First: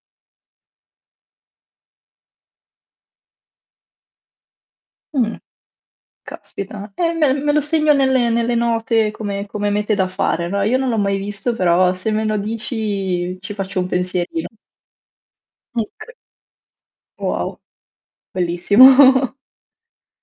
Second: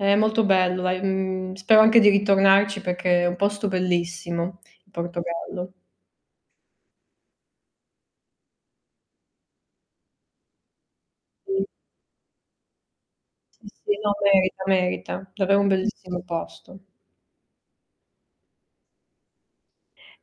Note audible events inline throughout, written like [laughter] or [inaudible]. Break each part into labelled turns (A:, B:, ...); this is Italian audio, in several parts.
A: È molto bello dai, mhmm, spero anche di ritornarci perché è un posto bellissimo il
B: Mh.
A: Portogallo.
B: Caspita. Eh, me me lo segno nelle nelle note come come mete da fare, no, io non l'ho mai visto
A: Sì.
B: però se me lo dici ci
A: Sì,
B: faccio un
A: sì. No,
B: pensierino.
A: merita, merita. Davvero un
B: Muc
A: bellissimo posto.
B: Wow. bellissimo. [chuckles]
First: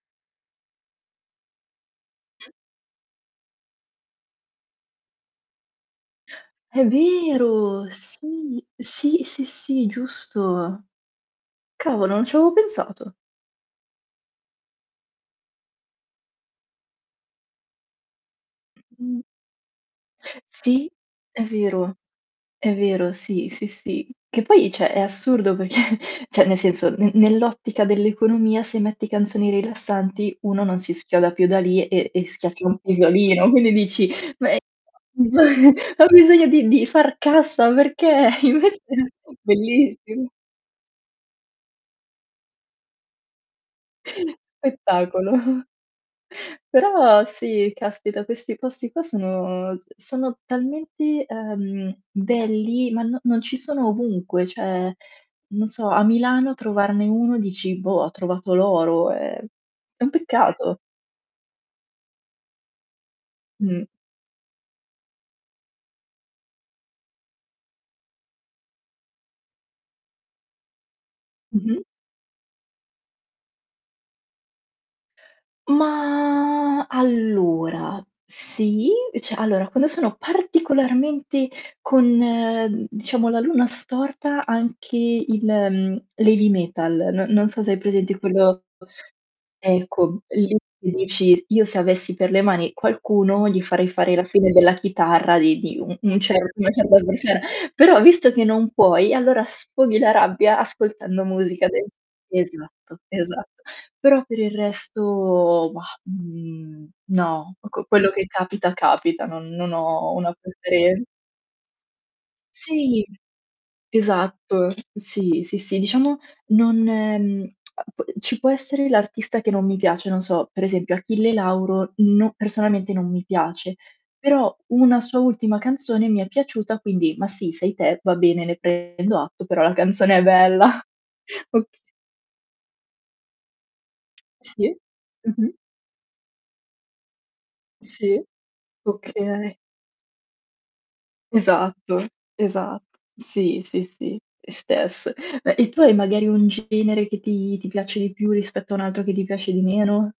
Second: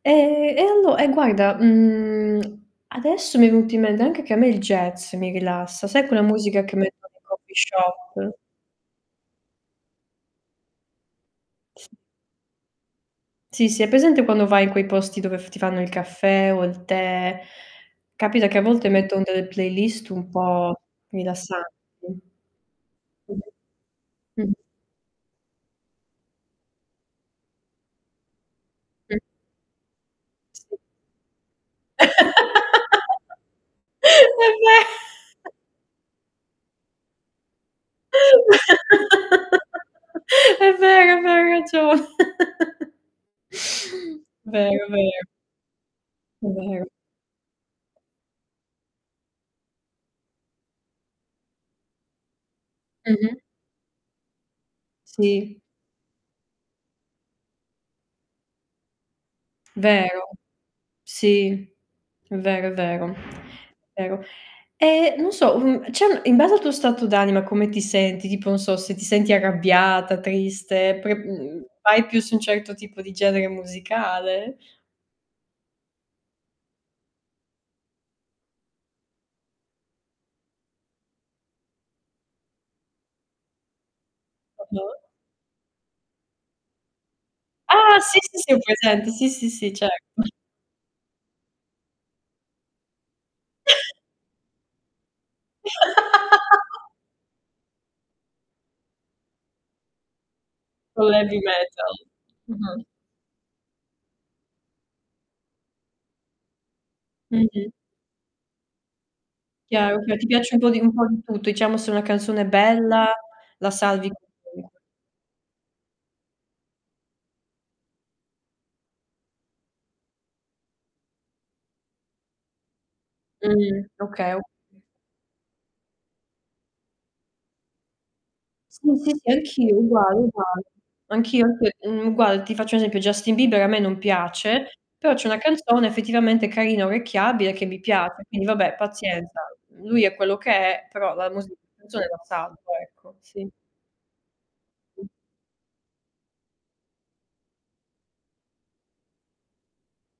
A: E e allo e guarda, mhmm,
B: Mh.
A: [clicks tongue] adesso mi è venuto in mente anche che a me il jazz mi rilassa, sai quella musica che
B: È
A: mettono i coffee
B: vero.
A: shop?
B: Sì. Sì, sì, sì, giusto.
A: S
B: Cavolo non c'avevo pensato.
A: Sì, sì, hai presente quando vai in quei posti dove f ti fanno caffè o il tè, capita che a volte
B: Mh.
A: mettono delle playlist un po'
B: Sì, è
A: rilassanti.
B: vero, è vero, sì, sì,
A: Mh-mh.
B: sì. Che
A: Mh-mh.
B: poi cioè, è assurdo perché cioè, nel senso n nell'ottica dell'economia, se metti
A: Mh.
B: canzoni rilassanti, uno
A: Sì.
B: non si schioda più da lì
A: [laughs]
B: e e schiacci un
A: È
B: pisolino. Quindi dici: "Ma è"
A: ve [chuckles]
B: [unintelligible] esa "Ho bisogno di di far cassa perché" [chuckles] invece bellissimo.
A: [laughs] È vero, è vero, hai ragio [laughs] Vero, è vero.
B: Spettacolo. [chuckles]
A: È vero.
B: Però, sì caspita questi posti qua sono s sono talmente, uhm belli ma, no
A: Mh-mh.
B: non ci sono ovunque, cioè,
A: Sì.
B: non so a Milano trovarne uno dici: "Boh ho trovato l'oro" è è un
A: Vero.
B: peccato.
A: Sì, è vero, è vero,
B: Mh.
A: vero. E non so, mhmm, cioè in base al tuo stato d'anima come ti senti, tipo non so se ti senti arrabbiata, triste, pre mhmm,
B: Mh-mh.
A: vai più su un certo tipo di genere musicale?
B: Ma allora, sì, cioè allora quando sono particolarmente con diciamo la luna storta anche
A: Ah-ah.
B: il mhmm, l'heavy metal, n non so se hai
A: Ah,
B: presente
A: sì, sì, ho
B: quello
A: presente. Sì, sì, sì. Certo.
B: ecco, e lì tu dici: "Io se avessi per le mani qualcuno gli farei
A: [chuckles]
B: fare la fine della chitarra di di un un cer una
A: [laughs]
B: certa persona." Però visto che non puoi allora sfoghi la rabbia
A: Con
B: ascoltando
A: l'heavy
B: musica de
A: metal. Mh-mh.
B: Esatto, esatto. Però per il resto, bah, mhmm, no,
A: Mh-mh.
B: ecco, quello che capita capita, non non
A: Chiaro,
B: ho
A: chia Ti
B: una
A: piace un po' di un
B: prefere
A: po' di tutto, diciamo se è una canzone
B: Sì.
A: bella la
B: Esatto.
A: [unintelligible]
B: Sì, sì, sì. Diciamo non mhmm, [clicks tongue] uhm, ci può essere l'artista che non mi piace, non so, per esempio Achille Lauro no personalmente non mi piace,
A: Mh-mh. Okay, okay.
B: però una sua ultima canzone mi è piaciuta quindi, "Ma sì sei te, va bene ne
A: Sì, sì,
B: prendo
A: sì,
B: atto, però la
A: anch'io, uguale,
B: canzone è
A: uguale.
B: bella."
A: Anch'io
B: Oka
A: pe mhmm, guarda ti faccio un esempio Justin Bieber a me non
B: Sì.
A: piace, però c'è una
B: Mh-mh.
A: canzone effettivamente carina, orecchiabile che mi
B: Sì
A: piace. Quindi vabbè pazienza,
B: Okay.
A: lui è quello che è, però la musica la canzone
B: Esatto,
A: la salvo,
B: esatto.
A: ecco. Sì.
B: Sì, sì, sì, le
A: Mh.
B: stesse. E tu hai magari un genere che ti ti piace di più rispetto a un altro che ti piace di meno?